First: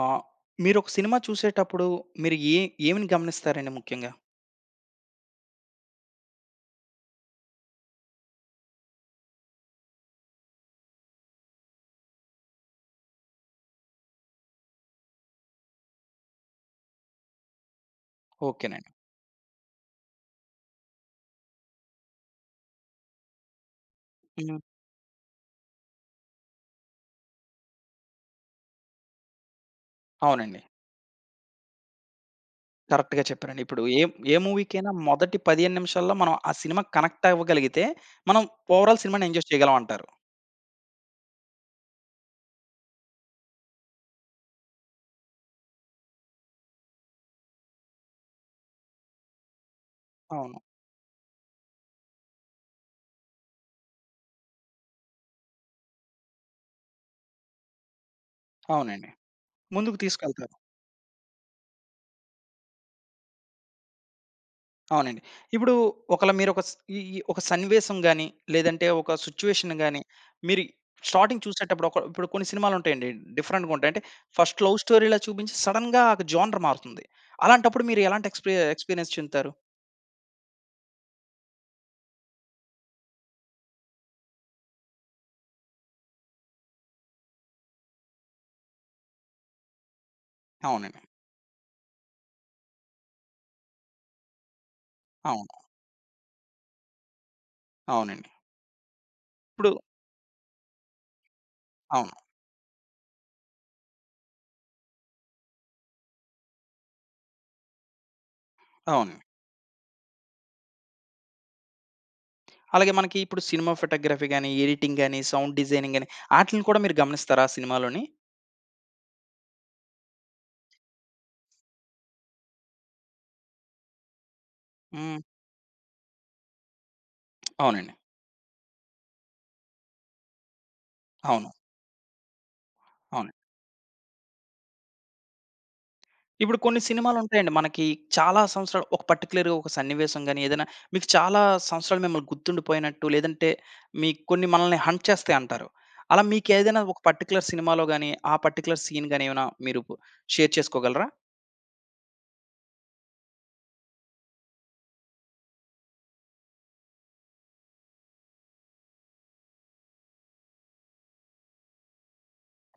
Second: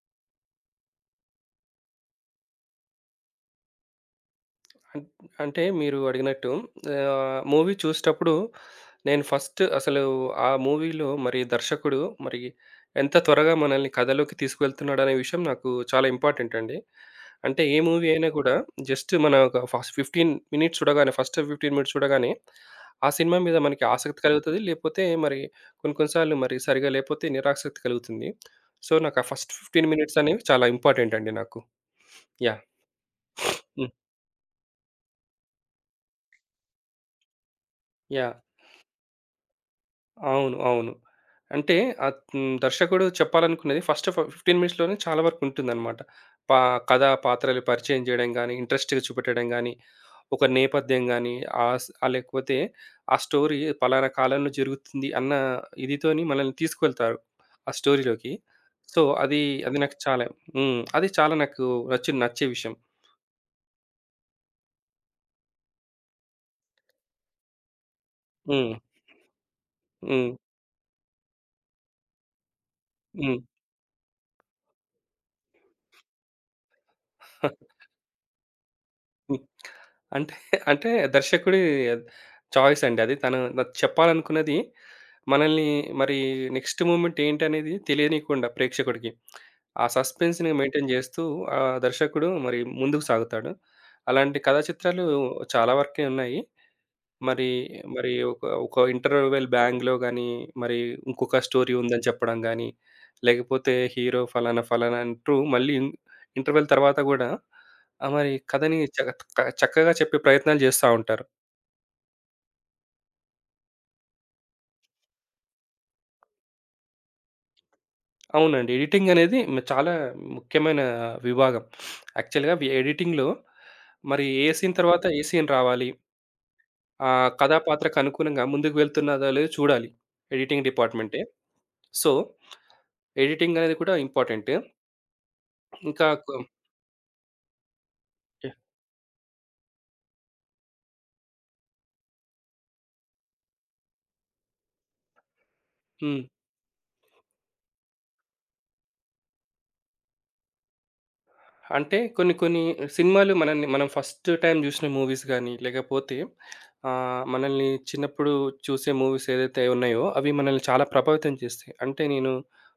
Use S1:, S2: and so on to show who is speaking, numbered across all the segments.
S1: ఆ! మీరొక సినిమా చూసేటప్పుడు మీరు ఏమిని గమనిస్తారండి ముఖ్యంగా?
S2: అన్ అంటే మీరు అడిగినట్టు, మూవీ చూసేటప్పుడు నేను ఫస్ట్ అసలు ఆ మూవీలో మరి దర్శకుడు మరి ఎంత త్వరగా మనల్ని కథలోకి తీసుకువెళ్తున్నాడనే విషయం నాకు చాలా ఇంపార్టెంట్ అండి. అంటే ఏ మూవీ అయినా కూడా
S1: ఓకేనండి.
S2: జస్ట్ మన ఒక ఫస్ట్ 15 మినిట్స్ చూడగానే ఆ సినిమా మీద మనకి ఆసక్తి
S1: హ్మ్.
S2: కలుగుతది. లేపోతే మరి కొన్ని కొన్ని సార్లు మరి సరిగ్గా లేపోతే నిరాసక్తి కలుగుతుంది. సో, నాకు ఆ ఫస్ట్ 15 మినిట్స్ అనేవి
S1: అవునండి.
S2: చాలా ఇంపార్టెంట్ అండి నాకు. యాహ్!
S1: కరెక్ట్‌గా చెప్పారండి. ఇప్పుడు
S2: హ్మ్.
S1: ఏ ఏ మూవీకైనా మొదటి 15 నిమిషాల్లో మనం ఆ సినిమా కనెక్ట్ అవ్వగలిగితే,
S2: యాహ్!
S1: మనం ఓవరాల్ సినిమాని ఎంజాయ్ చేయగలం అంటారు.
S2: అవును, అవును. అంటే ఆహ్, హ్మ్. దర్శకుడు చెప్పాలనుకున్నది ఫస్ట్ 15 మినిట్స్‌లోనే చాలా వరకు ఉంటుందన్నమాట. పా కథ, పాత్రలు పరిచయం జేయడం గాని, ఇంట్రెస్ట్‌గా చూపెట్టడం గాని, ఒక
S1: అవును.
S2: నేపథ్యం గాని, లేకపోతే ఆ స్టోరీ పలానా కాలంలో జరుగుతుంది అన్న ఇదితోని మనల్ని తీసుకువెళ్తారు ఆ స్టోరీలోకి. సో,
S1: అవునండి.
S2: అది అది నాకు
S1: ముందుకు
S2: చాలా
S1: తీసుకెళ్తారు.
S2: హ్మ్, అది చాలా నాకు నచ్చే విషయం.
S1: అవునండి. ఇప్పుడు ఒకళ మీరొక స్ ఈ ఈ ఒక సన్నివేశం గాని,
S2: హ్మ్.
S1: లేదంటే ఒక సిట్యుయేషన్ గాని,
S2: హ్మ్.
S1: మీరు స్టార్టింగ్ చూసేటప్పుడు ఒక ఇప్పుడు కొన్ని సినిమాలుంటాయండి.
S2: హ్మ్.
S1: డిఫరెంట్‌గా ఉంటాయి. అంటే ఫస్ట్ లవ్ స్టోరీలా చూపించి సడెన్‌గా ఒక జోనర్ మారుతుంది. అలాంటప్పుడు మీరు ఎలాంటి ఎక్స్‌పీరియన్స్ చెందుతారు?
S2: అంటే అంటే దర్శకుడి చాయిస్ అండి అది. తను నాకు చెప్పాలనుకున్నది మనల్ని మరి నెక్స్ట్ మూమెంట్ ఏంటనేది తెలియనీయకుండా ప్రేక్షకుడికి, ఆ సస్పెన్స్‌ని మెయింటైన్
S1: అవునండి.
S2: చేస్తూ ఆ దర్శకుడు మరి ముందుకు సాగుతాడు. అలాంటి కథా చిత్రాలు
S1: అవును.
S2: చాలా వరకే ఉన్నాయి. మరి, మరి
S1: అవునండి.
S2: ఒక ఇంటర్వెల్
S1: ఇప్పుడు
S2: బ్యాంగ్‌లో గాని, మరి ఇంకొక స్టోరీ ఉందని
S1: అవును.
S2: చెప్పడం గాని, లేకపోతే హీరో ఫలానా, ఫలానా అంటూ మళ్ళీ ఇంటర్వెల్ తర్వాత గూడా, మరి కథని చక
S1: అవును.
S2: క చక్కగా చెప్పే ప్రయత్నాలు చేస్తా ఉంటారు.
S1: అలాగే మనకి ఇప్పుడు సినిమా ఫోటోగ్రఫీ గాని, ఎడిటింగ్ గాని, సౌండ్ డిజైనింగ్ గాని ఆటిలిని కూడా మీరు గమనిస్తారా సినిమాలోని?
S2: అవునండి, ఎడిటింగ్ అనేది చాలా ముఖ్యమైన విభాగం. యాక్చువల్‌గా ఎడిటింగ్‌లో మరి ఏ సీన్ తర్వాత
S1: హ్మ్.
S2: ఏ సీన్ రావాలి, ఆ కథా
S1: అవునండి.
S2: పాత్రకు అనుగుణంగా ముందుకు వెళ్తున్నదో లేదో చూడాలి. ఎడిటింగ్ డిపార్ట్‌మెంటే.
S1: అవును.
S2: సో,
S1: అవును.
S2: ఎడిటింగ్ అనేది కూడా ఇంపార్టెంట్. ఇంకా కొ
S1: ఇప్పుడు కొన్ని సినిమాలుంటాయండి. మనకి చాలా
S2: యాహ్!
S1: సంవత్సరాలు ఒక పర్టిక్యులర్‌గా ఒక సన్నివేశం గాని, ఏదైనా మీకు చాలా సంవత్సరాలు మిమ్మల్ని గుర్తుండిపోయినట్టు, లేదంటే మీ కొన్ని మనల్ని హంట్ చేస్తాయి అంటారు.
S2: హ్మ్.
S1: అలా మీకేదైనా ఒక పర్టిక్యులర్ సినిమాలో గాని, ఆ పర్టిక్యులర్ సీన్ గాని ఏమైనా మీరు షేర్ చేసుకోగలరా?
S2: అంటే కొన్ని కొన్ని సినిమాలు మనల్ని, మనం ఫస్ట్ టైమ్ జూసిన మూవీస్ గాని, లేకపోతే మనల్ని చిన్నప్పుడు చూసే మూవీస్ ఏదైతే ఉన్నాయో, అవి మనల్ని చాలా ప్రభావితం చేస్తాయి. అంటే నేను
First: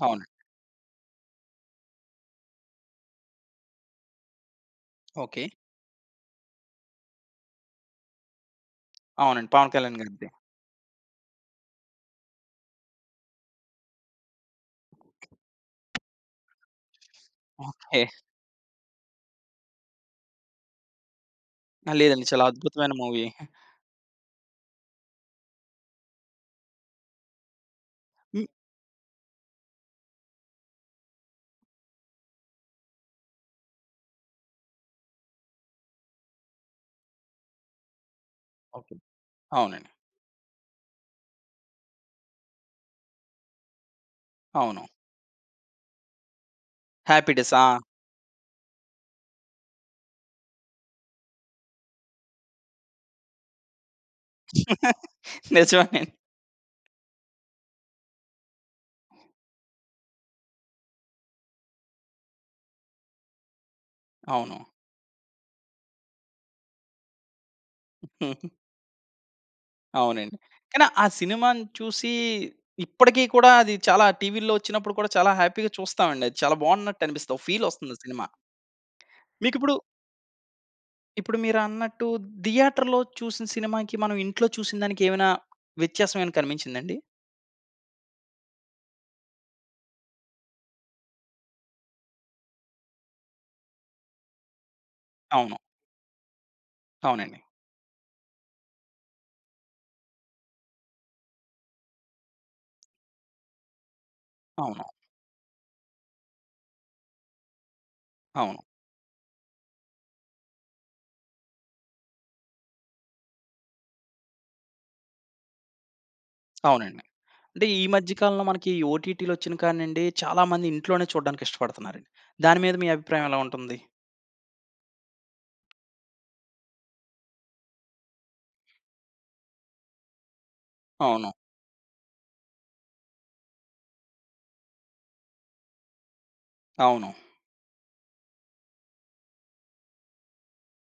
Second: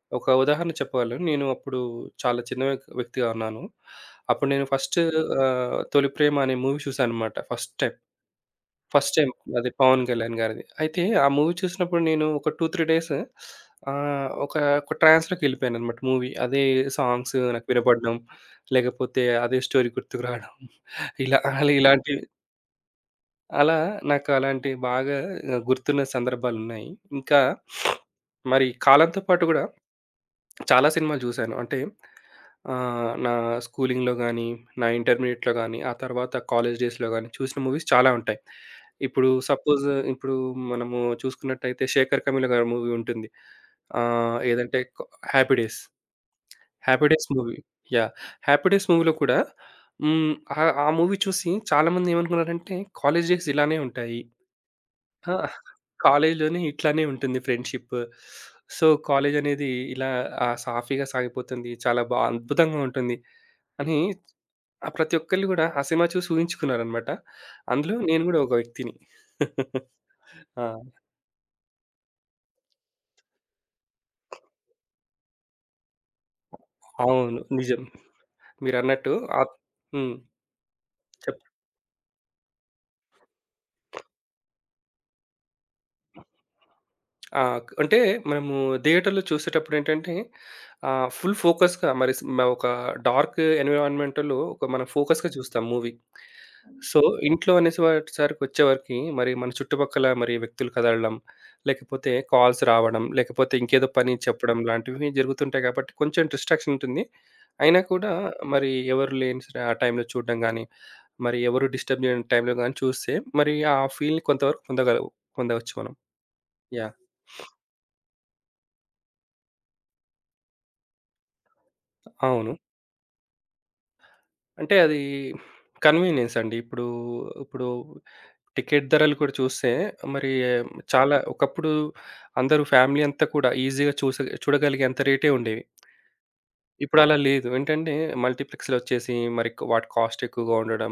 S1: అవును.
S2: ఒక ఉదాహరణ చెప్పగలను. నేను అప్పుడు చాలా చిన్న వ్యక్తిగా ఉన్నాను. అప్పుడు నేను ఫస్ట్
S1: ఓకే.
S2: 'తొలి ప్రేమ' అనే మూవీ చూశాననమాట ఫస్ట్ టైమ్. ఫస్ట్ టైమ్
S1: అవునండి.
S2: అది
S1: 'పవన్ కళ్యాణ్'
S2: 'పవన్
S1: గారిది.
S2: కళ్యాణ్' గారిది. అయితే ఆ మూవీ చూసినప్పుడు నేను ఒక 2, 3 డేస్ ఒక ఒక ట్రాన్స్‌లోకెళ్ళిపోయాననమాట మూవీ. అదే సాంగ్స్ నాకు
S1: ఓకే.
S2: వినపడడం, లేకపోతే అదే స్టోరీ గుర్తుకు రావడం, ఇలా అలా
S1: ఆ!
S2: ఇలాంటివి,
S1: లేదండి. చాలా అద్భుతమైన మూవీ.
S2: అలా నాకు అలాంటివి బాగా గుర్తున్న సందర్భాలున్నాయి. ఇంకా
S1: హ్మ్.
S2: మరి కాలంతో పాటు గూడా చాలా సినిమాలు చూశాను. అంటే నా స్కూలింగ్‌లో గాని, నా ఇంటర్మీడియేట్‌లో గాని, ఆ తర్వాత కాలేజ్ డేస్‌లో గాని చూసిన మూవీస్ చాలా ఉంటాయి.
S1: ఓకే.
S2: ఇప్పుడు సపోజ్,
S1: అవునండి.
S2: ఇప్పుడు మనము చూసుకున్నట్టయితే 'శేఖర్ కమ్యూల' గారి మూవీ ఉంటుంది. ఆహ్, ఏదంటే
S1: అవును.
S2: కొ 'happy days'. 'Happy days'
S1: 'happy
S2: movie,
S1: days'.
S2: Yeah! 'Happy days' మూవీలో కూడా హ్మ్, ఆ ఆ మూవీ చూసి చాలామంది ఏమనుకున్నారంటే కాలేజ్ డేస్ ఇలానే ఉంటాయి.
S1: ఆ!
S2: ఆ!
S1: నిజమేనండి.
S2: కాలేజ్‌లోనే ఇట్లానే ఉంటుంది ఫ్రెండ్‌షిప్. సో, కాలేజ్ అనేది ఇలా సాఫీగా సాగిపోతుంది, చాలా అద్భుతంగా ఉంటుంది అని
S1: అవును.
S2: ప్రతి ఒక్కళ్ళు గూడా ఆ సినిమా చూసి ఊహించుకున్నారనమాట. అందులో నేను గూడా
S1: హ్మ్.
S2: ఒక వ్యక్తిని.
S1: అవునండి.
S2: ఆ!
S1: కానీ ఆ సినిమాని చూసి ఇప్పటికి కూడా అది చాలా టీవీల్లో వచ్చినప్పుడు కూడా చాలా హ్యాపీగా చూస్తామండి. అది చాలా బాగున్నట్టు అనిపిస్తది.
S2: అవును,
S1: ఒక ఫీల్
S2: నిజం.
S1: వస్తుంది ఆ సినిమా.
S2: మీరన్నట్టు ఆహ్
S1: మీకిప్పుడు
S2: హ్మ్.
S1: ఇప్పుడు
S2: చెప్
S1: మీరన్నట్టు థియేటర్‌లో చూసిన సినిమాకి మనం ఇంట్లో చూసిన దానికి ఏమైనా వ్యత్యాసం ఏమైనా కనిపించిందండి?
S2: ఆ! అంటే మనము థియేటర్‌లో చూసేటప్పుడేంటంటే, ఫుల్ ఫోకస్‌గా మరి ఒక డార్క్ ఎన్విరాన్మెంట్‌లో ఒక మనం ఫోకస్‌గా
S1: అవును.
S2: చూస్తాం మూవీ. సో,
S1: అవునండి.
S2: ఇంట్లో అనేసి వాటి సరికొచ్చేవరకి మరి మన చుట్టుపక్కల మరి వ్యక్తులు కదలడం, లేకపోతే కాల్స్ రావడం, లేకపోతే ఇంకేదో పని చెప్పడం
S1: అవును.
S2: లాంటివి జరుగుతుంటాయి కాబట్టి కొంచెం డిస్ట్రాక్షన్ ఉంటుంది. అయినా కూడా
S1: అవును.
S2: మరి ఎవరు లేని ఆ టైంలో చూడడం గానీ, మరి ఎవరు డిస్టర్బ్ చేయని టైంలో గానీ చూస్తే మరి ఆ ఫీల్‌ని కొంతవరకు పొందవచ్చు మనం. యాహ్!
S1: అవునండి. అంటే ఈ మధ్య కాలంలో మనకి ఓటీటీలు వచ్చిన కాడనుండి చాలామంది ఇంట్లోనే చూడడానికి ఇష్టపడుతున్నారండి.
S2: అవును.
S1: దాని మీద మీ అభిప్రాయం ఎలా ఉంటుంది?
S2: అంటే అది కన్వీనియన్స్ అండి. ఇప్పుడు టికెట్ ధరలు కూడా చూస్తే మరి చాలా
S1: అవును.
S2: ఒకప్పుడు అందరూ ఫ్యామిలీ అంతా కూడా ఈజీగా చూడగలిగేంత రేటే ఉండేవి. ఇప్పుడు
S1: అవును.
S2: అలా అవును, లేదు. ఏంటంటే మల్టీప్లెక్స్‌లు వచ్చేసి మరి వాటి కాస్ట్ ఎక్కువగా ఉండడం,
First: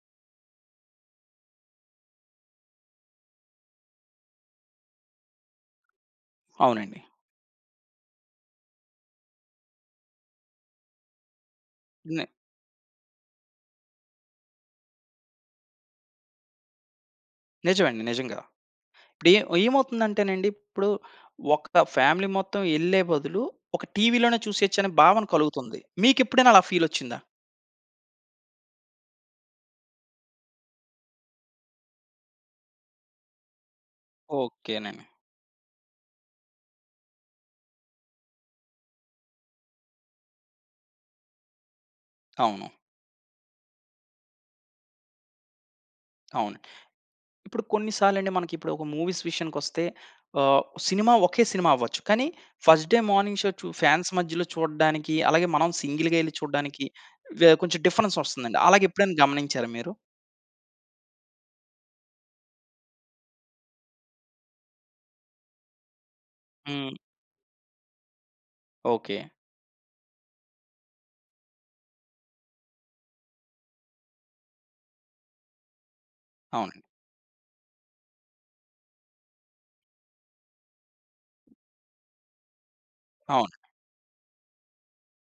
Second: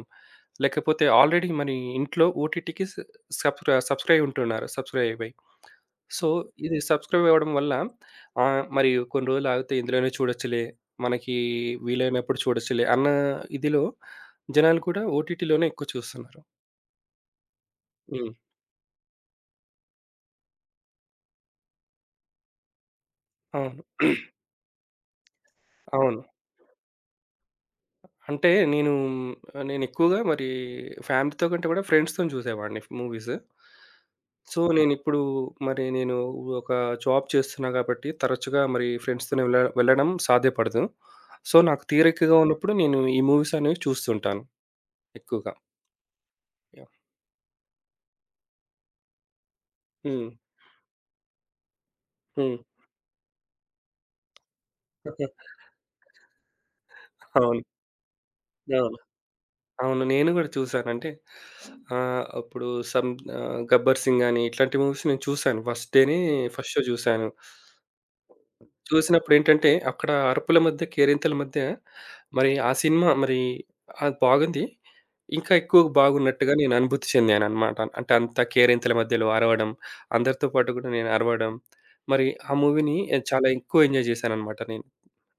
S2: లేకపోతే ఆల్రెడీ మరి ఇంట్లో ఓటీటీకి స సబ్ సబ్‌స్క్రైబ్ ఉంటున్నారు, సబ్‌స్క్రైబ్ అయ్యి. సో, ఇది
S1: అవునండి.
S2: సబ్‌స్క్రైబ్ అవ్వడం వల్ల మరి కొన్ని రోజులు ఆగితే ఇందులోనే చూడొచ్చులే, మనకి
S1: ని
S2: వీలైనప్పుడు చూడొచ్చులే అన్న ఇదిలో జనాలు కూడా ఓటీటీలోనే ఎక్కువ చూస్తున్నారు.
S1: నిజమండి.
S2: హ్మ్.
S1: నిజంగా. ఇప్పుడు ఏమవుతుందంటేనండి, ఇప్పుడు ఒక ఫ్యామిలీ మొత్తం ఎళ్ళే బదులు,
S2: అవును,
S1: ఒక టీవీలోనే చూసేయొచ్చు అనే భావన కలుగుతుంది.
S2: అవును.
S1: మీకెప్పుడైనా అలా ఫీలొచ్చిందా?
S2: అంటే నేనెక్కువగా మరి ఫ్యామిలీతో కంటే కూడా ఫ్రెండ్స్‌తోని చూసేవాడిని మూవీస్. సో,
S1: ఓకేనండి.
S2: నేనిప్పుడు మరి నేను ఒక జాబ్ చేస్తున్నా కాబట్టి తరచుగా మరి ఫ్రెండ్స్‌తోనే వెళ్ళడం సాధ్యపడదు. సో, నాకు తీరికగా
S1: అవును.
S2: ఉన్నప్పుడు నేను ఈ మూవీస్ అనేవి చూస్తుంటాను ఎక్కువగా.
S1: అవును. ఇప్పుడు కొన్ని సార్లండి మనకిప్పుడు ఒక మూవీస్ విషయానికొస్తే
S2: హ్మ్.
S1: ఆహ్, సినిమా ఒకే సినిమా అవ్వచ్చు. కానీ
S2: హ్మ్.
S1: First day morning show fans మధ్యలో చూడడానికి, అలాగే మనం సింగిల్‌గా ఎళ్లి చూడడానికి
S2: అవును,
S1: కొంచెం డిఫరెన్స్ వస్తుందండి.
S2: అవును.
S1: అలాగెప్పుడైనా గమనించారా మీరు?
S2: అవును, నేను గూడా చూసాను. అంటే అప్పుడు సం 'గబ్బర్ సింగ్' అని ఇట్లాంటి మూవీస్ నేను చూసాను, ఫస్ట్ డేనే ఫస్ట్ షో
S1: హ్మ్.
S2: చూసాను.
S1: ఓకే.
S2: చూసినప్పుడేంటంటే అక్కడ అరుపుల మధ్య, కేరింతల మధ్య మరి ఆ సినిమా మరి అది బాగుంది. ఇంకా ఎక్కువ బాగున్నట్టుగా నేను
S1: అవునండి.
S2: అనుభూతి చెందాననమాట. అంటే అంత కేరింతల మధ్యలో అరవడం, అందరితో పాటు గూడా నేను అరవడం, మరి ఆ మూవీని చాలా
S1: అవును.
S2: ఎక్కువ ఎంజాయ్ చేశాననమాట నేను.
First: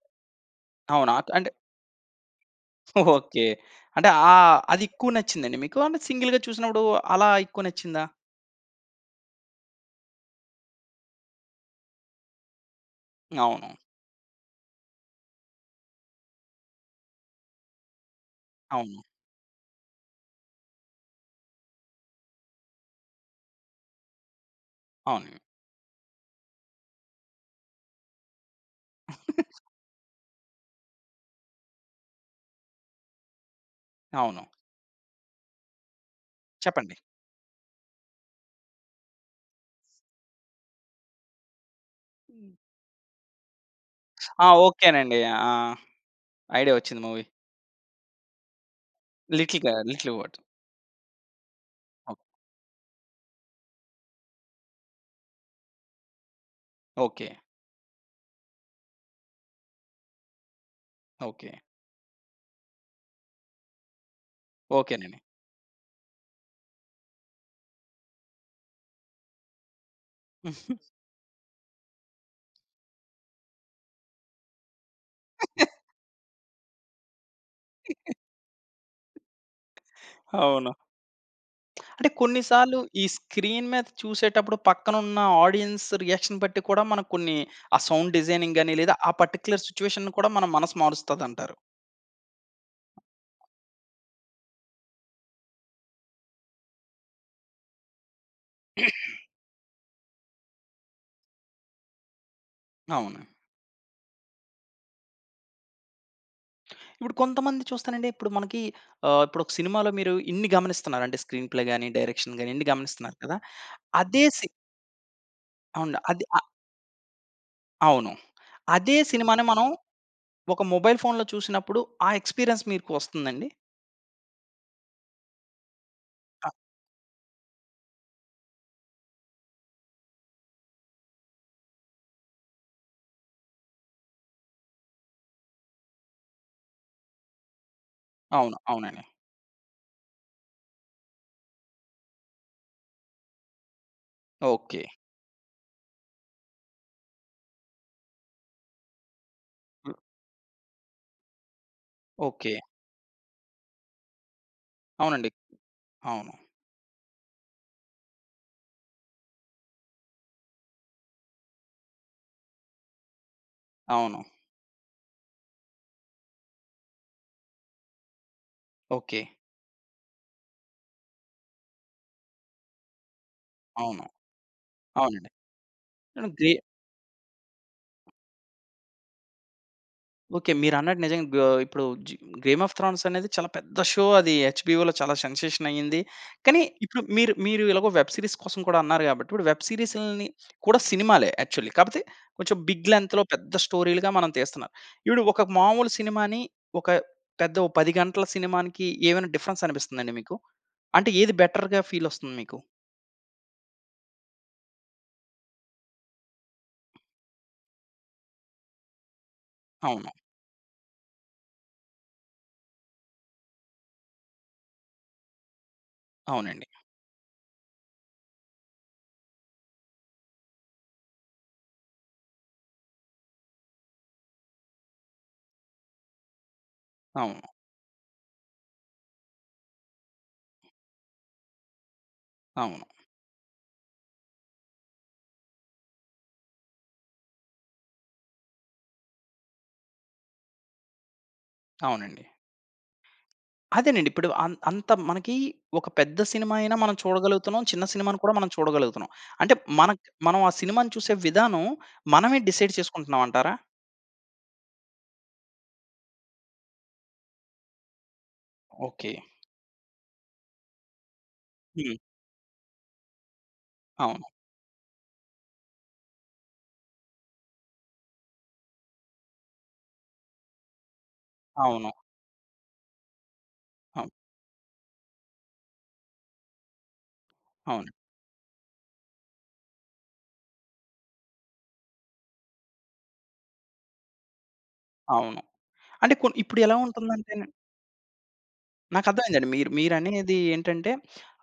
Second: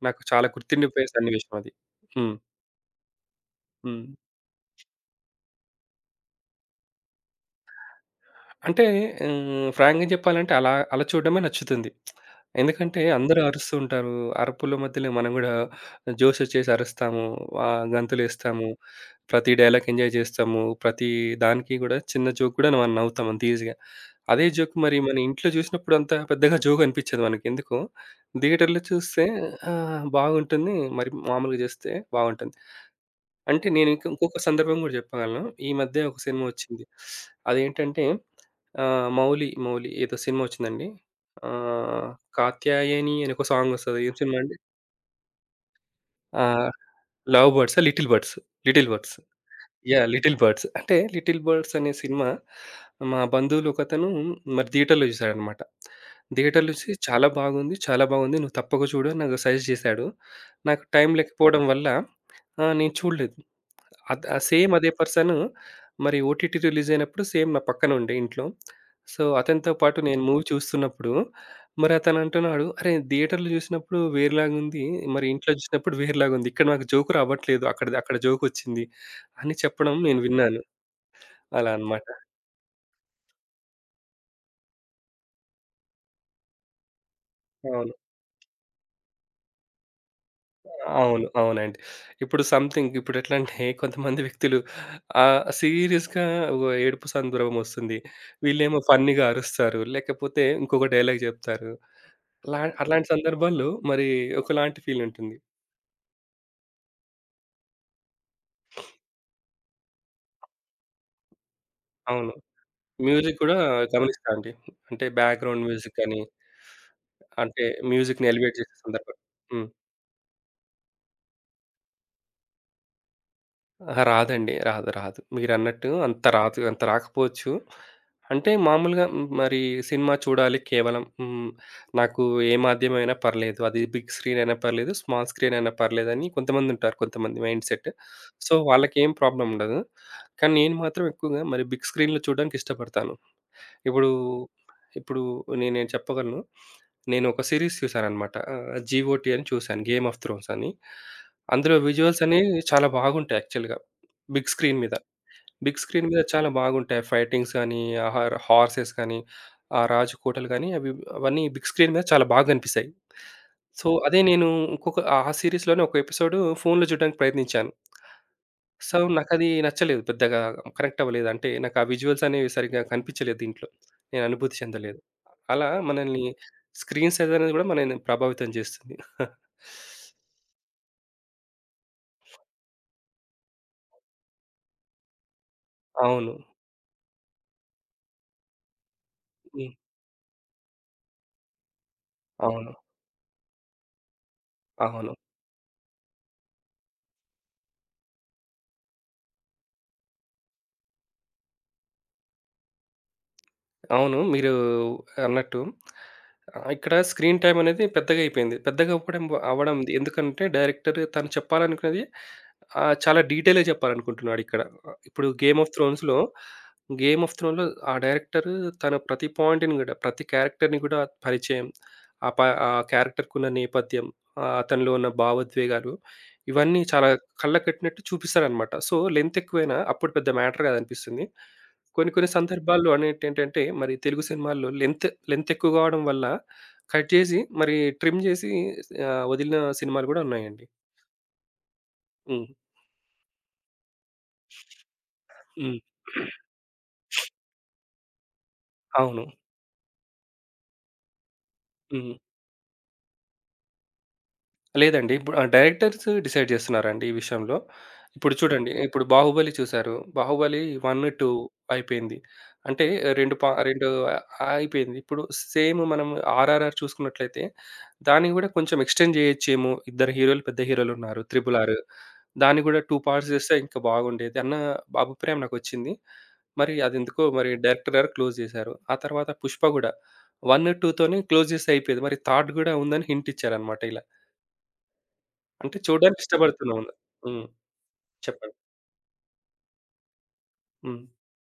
S2: నాకు చాలా గుర్తుండిపోయే
S1: అవును.
S2: సన్నివేశం అది. హ్మ్.
S1: ఓకే.
S2: హ్మ్.
S1: అంటే ఆ! అది ఎక్కువ నచ్చిందండి మీకు? అంటే సింగిల్‌గా చూసినప్పుడు అలా ఎక్కువ నచ్చిందా?
S2: అంటే ఫ్రాంక్‌గా చెప్పాలంటే అలా అలా చూడడమే నచ్చుతుంది. ఎందుకంటే అందరూ
S1: అవును.
S2: అరుస్తూ ఉంటారు, అరుపుల మధ్యలో మనం గూడా జోషొచ్చేసి అరుస్తాము, గంతులేస్తాము,
S1: అవును.
S2: ప్రతి డైలాగ్ ఎంజాయ్ జేస్తాము. ప్రతి దానికి గూడా చిన్న జోక్ గూడా మనం నవ్వుతాం అంత ఈజీగా. అదే జోక్ మరి మన
S1: అవును.
S2: ఇంట్లో జూసినప్పుడు అంత పెద్దగా జోక్ అనిపిచ్చదు మనకి. ఎందుకో థియేటర్‌లో చూస్తే బాగుంటుంది, మరి మామూలుగా జూస్తే బాగుంటుంది. అంటే నేను ఇంకొక
S1: అవును.
S2: సందర్భం గూడా చెప్పగలను. ఈ మధ్య ఒక సినిమా వచ్చింది.
S1: చెప్పండి.
S2: అదేంటంటే 'మౌలి, మౌలి' ఏదో సినిమా వచ్చిందండి, ఆహ్, 'కాత్యాయని' అని ఒక సాంగ్ వస్తది. ఏం సినిమా
S1: ఆ!
S2: అండి?
S1: ఓకేనండి. ఆ!
S2: ఆహ్,
S1: ఐడియా వచ్చింది మూవీ.
S2: 'లవ్ బర్డ్సా? Little birds'. 'Little birds.' Yeah!
S1: 'Little wood.'
S2: 'Little birds.' అంటే 'లిటిల్ బర్డ్స్' అనే
S1: ఓహ్!
S2: సినిమా మా బంధువులు ఒకతను మరి థియేటర్‌లో చూసాడనమాట. థియేటర్‌లో చూసి చాలా
S1: ఓకే.
S2: బాగుంది, చాలా బాగుంది, నువ్వు తప్పక చూడు అని నాకు సజెస్ట్ చేసాడు. నాకు టైం
S1: ఓకే.
S2: లేకపోవడం వల్ల నేను చూడలేదు. అద్ ఆ సేమ్ అదే
S1: ఓకేనండి.
S2: పర్సను మరి ఓటీటీ రిలీజ్ అయినప్పుడు సేమ్ నా పక్కన ఉండే ఇంట్లో. సో, అతనితో పాటు నేను మూవీ చూస్తున్నప్పుడు మరి అతను అంటున్నాడు, "అరే! థియేటర్‌లో చూసినప్పుడు వేరేలాగుంది, మరి ఇంట్లో చూసినప్పుడు వేరేలాగుంది. ఇక్కడ నాకు జోక్ రావట్లేదు, అక్కడిది అక్కడ జోకొచ్చింది" అని చెప్పడం నేను విన్నాను.
S1: అవును.
S2: అలా అన్నమాట.
S1: అంటే కొన్ని సార్లు ఈ స్క్రీన్ మీద చూసేటప్పుడు పక్కనున్న ఆడియన్స్ రియాక్షన్ బట్టి కూడా మనకు కొన్ని ఆ
S2: అవును,
S1: సౌండ్ డిజైనింగ్ గాని లేదా ఆ పర్టిక్యులర్ సిట్యుయేషన్ కూడా మన మనసు
S2: అవును,
S1: మారుస్తదంటారు.
S2: అవునండి. ఇప్పుడు సంథింగ్ ఇప్పుడెట్లా అంటే కొంతమంది వ్యక్తులు సీరియస్‌గా ఓ ఏడుపు సందర్భం వస్తుంది, వీళ్ళేమో ఫన్నీగా అరుస్తారు, లేకపోతే ఇంకొక డైలాగ్ చెప్తారు. అలా అలాంటి
S1: అవును.
S2: సందర్భాల్లో మరి ఒకలాంటి ఫీల్ ఉంటుంది.
S1: ఇప్పుడు కొంతమంది చూస్తానండి, ఇప్పుడు మనకి ఆహ్, ఇప్పుడు ఒక సినిమాలో మీరు ఇన్ని గమనిస్తున్నారు. అంటే స్క్రీన్ ప్లే గాని,
S2: అవును,
S1: డైరెక్షన్ గాని ఇన్ని గమనిస్తున్నారు
S2: మ్యూజిక్
S1: కదా!
S2: కూడా
S1: అదే
S2: గమనిస్తా
S1: సి
S2: అండి. అంటే బ్యాక్‌గ్రౌండ్
S1: అవును.
S2: మ్యూజిక్ అని,
S1: అది ఆహ్,
S2: అంటే
S1: అవును.
S2: మ్యూజిక్‌ని ఎలివేట్ చేసే
S1: అదే
S2: సందర్భం.
S1: సినిమాని మనం
S2: హ్మ్.
S1: ఒక మొబైల్ ఫోన్‌లో చూసినప్పుడు ఆ ఎక్స్‌పీరియన్స్ మీకు వస్తుందండి?
S2: అహా! రాదండి, రాదు, రాదు. మీరన్నట్టు అంత
S1: అ!
S2: రాదు, అంత రాకపోవచ్చు. అంటే మామూలుగా హ్మ్, మరి సినిమా చూడాలి కేవలం హ్మ్, నాకు ఏ మాధ్యమైనా పర్లేదు. అది బిగ్ స్క్రీన్ అయినా పర్లేదు, స్మాల్ స్క్రీన్ అయినా పర్లేదని కొంతమందుంటారు, కొంతమంది మైండ్ సెట్. సో,
S1: అవును. అవునండి.
S2: వాళ్ళకేం ప్రాబ్లమ్ ఉండదు. కానీ నేను మాత్రం ఎక్కువగా మరి బిగ్ స్క్రీన్‌లో చూడడానికి ఇష్టపడతాను. ఇప్పుడు,
S1: ఓకే.
S2: ఇప్పుడు నేనేం చెప్పగలను, నేనొక సీరీస్ చూసాననమాట. 'జీఓటీ' అని చూసాను,
S1: హ్మ్.
S2: 'గేమ్ ఆఫ్ థ్రోన్స్' అని. అందులో విజువల్స్ అనేవి
S1: ఓకే.
S2: చాలా బాగుంటాయి యాక్చువల్‌గా, బిగ్ స్క్రీన్ మీద.
S1: అవునండి.
S2: బిగ్ స్క్రీన్ మీద
S1: అవును.
S2: చాలా బాగుంటాయి. ఫైటింగ్స్ గానీ, ఆ హర్ హార్సెస్ కానీ, ఆ రాజకోటలు గానీ, అవి అవన్నీ బిగ్ స్క్రీన్ మీద చాలా బాగా కనిపిస్తాయి. సో,
S1: అవును.
S2: అదే నేను ఇంకొక ఆ సీరీస్‌లోనే ఒక ఎపిసోడ్ ఫోన్‌లో చూడడానికి ప్రయత్నించాను. So,
S1: okay.
S2: నాకది నచ్చలేదు పెద్దగా, కనెక్ట్ అవ్వలేదు. అంటే నాకు ఆ విజువల్స్ అనేవి సరిగ్గా కనిపించలేదు దీంట్లో,
S1: అవును.
S2: నేను అనుభూతి చెందలేదు.
S1: అవునండి.
S2: అలా మనల్ని
S1: గ్రే
S2: స్క్రీన్ సైజ్ అనేది గూడా మనల్ని ప్రభావితం చేస్తుంది.
S1: ఓకే. మీరన్నట్టు నిజంగా గ ఇప్పుడు జి 'గేమ్ ఆఫ్ థ్రాన్స్' అనేది చాలా పెద్ద షో. అది హెచ్‌బీఓలో చాలా సెన్సేషన్ అయింది.
S2: అవును.
S1: కానీ ఇప్పుడు మీరు మీరు ఎలాగో వెబ్ సీరీస్ కోసం కూడా అన్నారు గాబట్టి, ఇప్పుడు వెబ్
S2: హ్మ్.
S1: సీరీస్‌లని కూడా సినిమాలే యాక్చువల్లీ. కాపోతే కొంచెం
S2: అవును,
S1: బిగ్ లెంగ్త్‌లో పెద్ద స్టోరీలుగా మనం తీస్తున్నారు.
S2: అవును,
S1: ఇప్పుడు ఒక మామూలు సినిమాని, ఒక పెద్ద ఓ 10 గంటల సినిమానికి ఏమైనా డిఫరెన్స్ అనిపిస్తుందండి మీకు? అంటే ఏది బెటర్‌గా ఫీల్ ఒస్తుంది మీకు?
S2: అవును. మీరు అన్నట్టు ఇక్కడ స్క్రీన్ టైమ్ అనేది పెద్దగా అయిపోయింది. పెద్దగా అవ్వడం అవ్వడం
S1: అవును.
S2: ఎందుకంటే డైరెక్టర్ తను చెప్పాలనుకున్నది చాలా డీటెయిల్‌గా చెప్పాలనుకుంటున్నాడిక్కడ. ఇప్పుడు 'గేమ్ ఆఫ్ థ్రోన్స్‌లో'
S1: అవునండి.
S2: 'గేమ్ ఆఫ్ థ్రోన్‌లో' ఆ డైరెక్టర్ తన ప్రతి పాయింట్‌ని గూడా, ప్రతి క్యారెక్టర్‌ని గూడా పరిచయం, ఆ ప ఆ క్యారెక్టర్‌కున్న నేపథ్యం, అతనిలో ఉన్న భావోద్వేగాలు, ఇవన్నీ చాలా
S1: అవును.
S2: కళ్ళకట్టినట్టు చూపిస్తాడనమాట. సో, లెంత్ ఎక్కువైనా అప్పుడు పెద్ద మ్యాటర్ గాదనిపిస్తుంది. కొన్ని కొన్ని
S1: అవును.
S2: సందర్భాల్లో అనేటేంటంటే మరి తెలుగు సినిమాల్లో లెంత్ లెంత్ ఎక్కువ కావడం వల్ల కట్ చేసి మరి ట్రిమ్ చేసి వదిలిన సినిమాలు గూడా ఉన్నాయండి.
S1: అవునండి.
S2: హ్మ్.
S1: అదేనండి. ఇప్పుడు అంత మనకి
S2: హ్మ్.
S1: ఒక పెద్ద సినిమా అయినా మనం చూడగలుగుతున్నాం. చిన్న సినిమాను కూడా మనం చూడగలుగుతున్నాం.
S2: అవును.
S1: అంటే మనం ఆ సినిమాను చూసే విధానం
S2: హ్మ్.
S1: మనమే డిసైడ్ చేసుకుంటున్నాం అంటారా?
S2: లేదండి, ఇప్పుడు ఆ డైరెక్టర్స్ డిసైడ్ జేస్తున్నారండి ఈ విషయంలో. ఇప్పుడు చూడండి, ఓకే, ఇప్పుడు
S1: ఓకే.
S2: 'బాహుబలి' చూసారు, 'బాహుబలి 1, 2'
S1: హ్మ్.
S2: అయిపోయింది. అంటే 2 పా ఓకే, 2
S1: అవును.
S2: అయిపోయింది. ఇప్పుడు సేమ్ మనం 'ఆర్ఆర్ఆర్' చూసుకున్నట్లయితే, దాన్ని గూడా కొంచెం ఎక్స్‌టెండ్ జేయొచ్చేమో. ఇద్దరు హీరోలు, పెద్ద హీరోలున్నారు, 'త్రిబుల్ ఆర్.'
S1: అవును.
S2: దాన్ని గూడా 2 పార్ట్స్ జేస్తే ఇంకా
S1: అవును.
S2: బాగుండేది అన్న అభిప్రాయం నాకొచ్చింది. మరి అదెందుకో మరి
S1: అవును.
S2: డైరెక్టర్ గారు క్లోజ్ జేశారు. ఆ తర్వాత 'పుష్ప' గూడా 1, 2తోనే క్లోజ్ జేస్తే అయిపోయేది, మరి థర్డ్ గూడా ఉందని హింట్ ఇచ్చారన్నమాట ఇలా.
S1: అవును.
S2: అంటే
S1: అంటే
S2: చూడడానికి
S1: ఇప్పుడు ఎలా
S2: ఇష్టపడుతున్నాం.
S1: ఉంటుందంటే
S2: హ్మ్. చెప్పండి.
S1: నాకర్థమైందండి. మీరనేది ఏంటంటే
S2: హ్మ్.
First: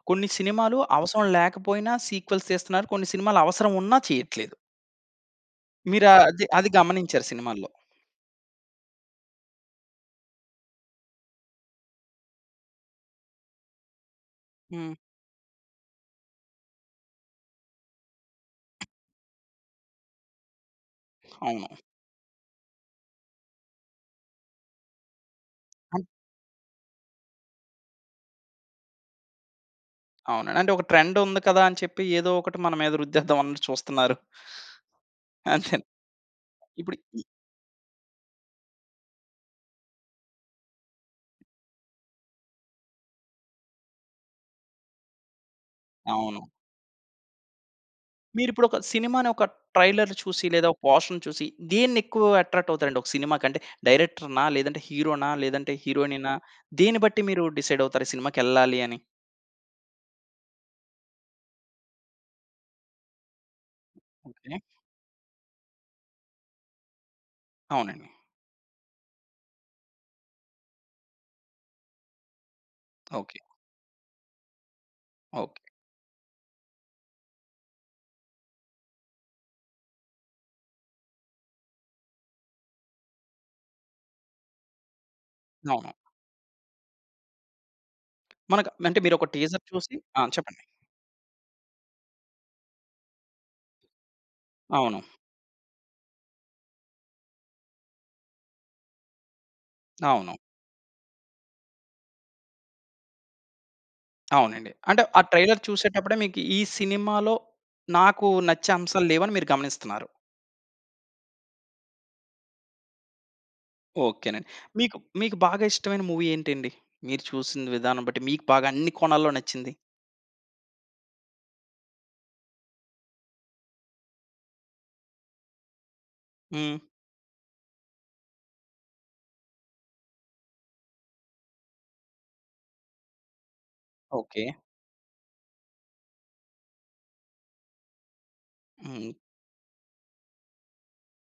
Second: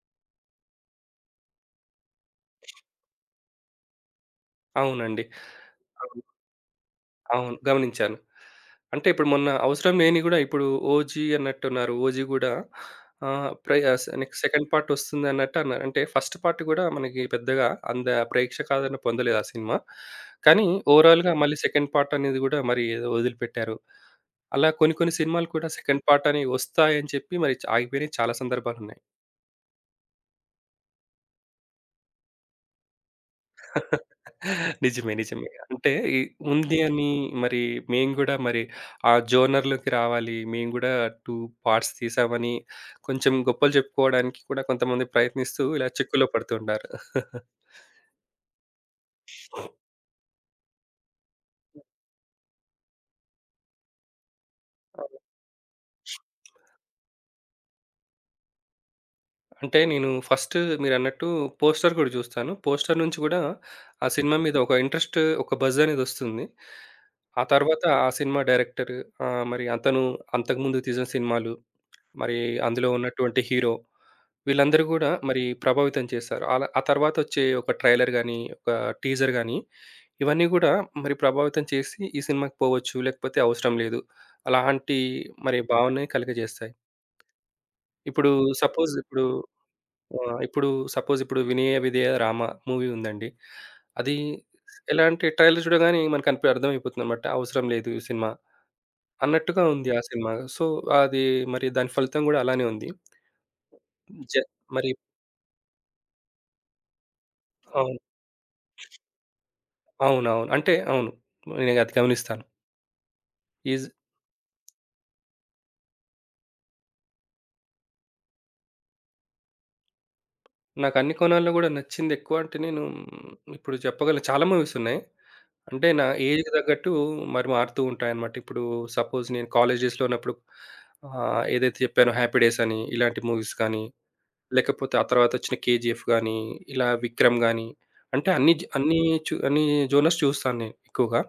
S1: కొన్ని సినిమాలు అవసరం లేకపోయినా సీక్వెల్స్ తీస్తున్నారు. కొన్ని సినిమాలు అవసరం ఉన్నా చేయట్లేదు.
S2: అవునండి.
S1: మీరు
S2: అవును,
S1: అది అది గమనించారు
S2: అవును,
S1: సినిమాల్లో.
S2: గమనించాను. అంటే ఇప్పుడు మొన్న అవసరం లేనియి గూడా ఇప్పుడు 'ఓజీ' అన్నట్టున్నారు. 'ఓజీ' గూడా ఆహ్, ప్రే ఆహ్, సె నెక్స్ట్ సెకండ్ పార్ట్
S1: హ్మ్.
S2: వస్తుందన్నట్టు అన్నారు. అంటే ఫస్ట్ పార్ట్ గూడా మనకి పెద్దగా అంత ప్రేక్షకాదరణ పొందలేదు ఆ సినిమా. కానీ ఓవరాల్‌గా మళ్ళీ
S1: అవును.
S2: సెకండ్ పార్ట్ అనేది గూడా మరి ఏదో వదిలిపెట్టారు. అలా కొన్ని కొన్ని సినిమాలు కూడా సెకండ్ పార్ట్ అని వస్తాయని చెప్పి మరి ఆగిపోయినయి చాలా సందర్భాలున్నాయి.
S1: అవునండి. అంటే ఒక ట్రెండ్ ఉంది కదా! అని చెప్పి ఏదో ఒకటి మన మీద రుద్దేద్దాం అన్నట్టు చూస్తున్నారు.
S2: నిజమే, నిజమే.
S1: అంతే.
S2: అంటే ఈ ఉంది
S1: ఇప్పుడు
S2: అని
S1: ఈ
S2: మరి మేము గూడా మరి ఆ జోనర్‌లోకి రావాలి, మేము గూడా 2 పార్ట్స్ తీసామని కొంచెం గొప్పలు చెప్పుకోవడానికి కూడా కొంతమంది ప్రయత్నిస్తూ ఇలా చిక్కుల్లో
S1: అవును.
S2: పడుతుంటారు.
S1: మీరిప్పుడు ఒక సినిమాని ఒక ట్రైలర్ చూసి లేదా ఒక పోస్టర్‌ని చూసి దేన్నెక్కువ అట్రాక్ట్ అవుతారండి ఒక సినిమాకంటే డైరెక్టర్‌నా? లేదంటే
S2: అవును.
S1: హీరోనా? లేదంటే హీరోయినేనా? దేన్ని బట్టి మీరు డిసైడ్ అవుతారు ఈ సినిమాకెళ్ళాలి అని?
S2: అంటే నేను ఫస్ట్ మీరన్నట్టు పోస్టర్ కూడా చూస్తాను. పోస్టర్ నుంచి గూడా ఆ సినిమా మీద
S1: ఓకే.
S2: ఒక ఇంట్రెస్ట్, ఒక బజ్ అనేదొస్తుంది. ఆ తర్వాత ఆ
S1: అవునండి.
S2: సినిమా డైరెక్టర్, మరి అతను అంతకుముందు తీసిన సినిమాలు, మరి అందులో
S1: ఓకే.
S2: ఉన్నటువంటి హీరో, వీళ్ళందరూ గూడా మరి
S1: ఓకే.
S2: ప్రభావితం చేశారు. అలా ఆ తర్వాతొచ్చే ఒక ట్రైలర్ గాని, ఒక టీజర్ గాని ఇవన్నీ గూడా మరి ప్రభావితం చేసి ఈ సినిమాకి పోవచ్చు, లేకపోతే అవసరం లేదు అలాంటి మరి
S1: అవును.
S2: భావనే కలుగజేస్తాయి. ఇప్పుడు
S1: మనకు
S2: సపోజ్
S1: అంటే
S2: ఇప్పుడు
S1: మీరొక టీజర్ చూసి ఆ!
S2: ఆ!
S1: చెప్పండి.
S2: ఇప్పుడు సపోజ్ ఇప్పుడు 'వినయ విధేయ రామ' మూవీ ఉందండి. అది
S1: అవును.
S2: ఎలా అంటే ట్రైలర్ చూడగానే అర్థమైపోతుందనమాట, అవసరం లేదు ఈ సినిమా అన్నట్టుగా ఉంది ఆ సినిమా.
S1: అవును.
S2: సో, అది మరి దాని ఫలితం గూడా అలానే ఉంది. జ
S1: అవునండి.
S2: మరి
S1: అంటే ఆ ట్రైలర్ చూసేటప్పుడే మీకు ఈ సినిమాలో
S2: అవును.
S1: నాకు నచ్చే అంశాలు లేవని మీరు గమనిస్తున్నారు.
S2: అవునవును. అంటే అవును, నేనది గమనిస్తాను. ఈజ్
S1: ఓకేనండి. మీకు బాగా ఇష్టమైన మూవీ ఏంటండి? మీరు చూసిన విధానం బట్టి మీకు బాగా అన్ని కోణాల్లో నచ్చింది?
S2: నాకన్ని కోణాల్లో గూడా నచ్చిందెక్కువ అంటే నేను మ్, ఇప్పుడు చెప్పగలను చాలా మూవీస్ ఉన్నాయి. అంటే నా ఏజ్‌కి
S1: హ్మ్.
S2: తగ్గట్టు మరి మారుతూ ఉంటాయన్నమాట. ఇప్పుడు సపోజ్ నేను కాలేజెస్‌లో ఉన్నప్పుడు ఏదైతే చెప్పానో 'హ్యాపీ డేస్' అని ఇలాంటి మూవీస్ కానీ,
S1: ఓకే.
S2: లేకపోతే ఆ తర్వాత వచ్చిన 'కేజీఎఫ్' గానీ, ఇలా 'విక్రమ్' గానీ, అంటే అన్ని జ అన్ని
S1: హ్మ్.
S2: చు అన్ని జోనర్స్ చూస్తాను నేను ఎక్కువగా.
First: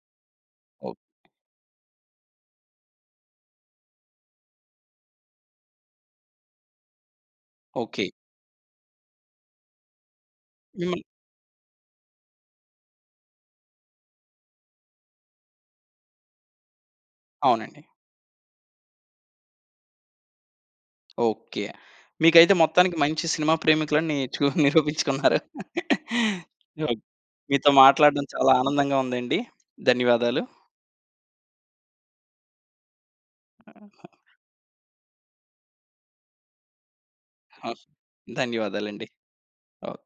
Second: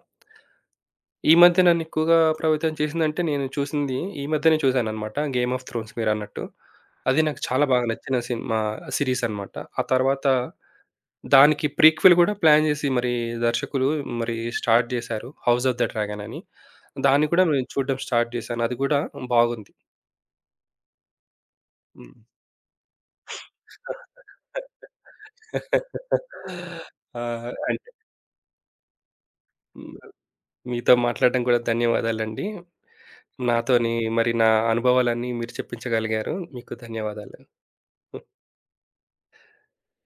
S1: ఓ
S2: ఈ మధ్య నన్ను ఎక్కువగా ప్రభావితం చేసిందంటే నేను చూసింది ఈ మధ్యనే చూసానన్నమాట 'గేమ్ ఆఫ్ థ్రోన్స్' మీరన్నట్టు. అది నాకు చాలా బాగా
S1: ఓకే.
S2: నచ్చిన సినిమా, సీరీస్ అన్నమాట. ఆ తర్వాత
S1: మిమ్మల్ని
S2: దానికి ప్రీక్వెల్ గూడా ప్లాన్ జేసి మరి దర్శకులు మరి స్టార్ట్ జేశారు 'హౌస్ ఆఫ్ ద డ్రాగన్' అని. దాన్ని కూడా నేను
S1: అవునండి.
S2: చూడడం స్టార్ట్ జేశాను. అది గూడా బాగుంది.
S1: ఓకే.
S2: హ్మ్.
S1: మీకైతే మొత్తానికి మంచి సినిమా ప్రేమికులని నిరూపించుకున్నారు. ఓకే.
S2: ఆ!
S1: మీతో
S2: అంటే
S1: మాట్లాడడం చాలా ఆనందంగా ఉందండి.
S2: హ్మ్.
S1: ధన్యవాదాలు.
S2: మీతో మాట్లాడడం గూడా ధన్యవాదాలండి. నాతోని మరి నా అనుభవాలన్నీ మీరు చెప్పించగలిగారు. మీకు ధన్యవాదాలు.
S1: ఆ, ధన్యవాదాలండి. ఓకే.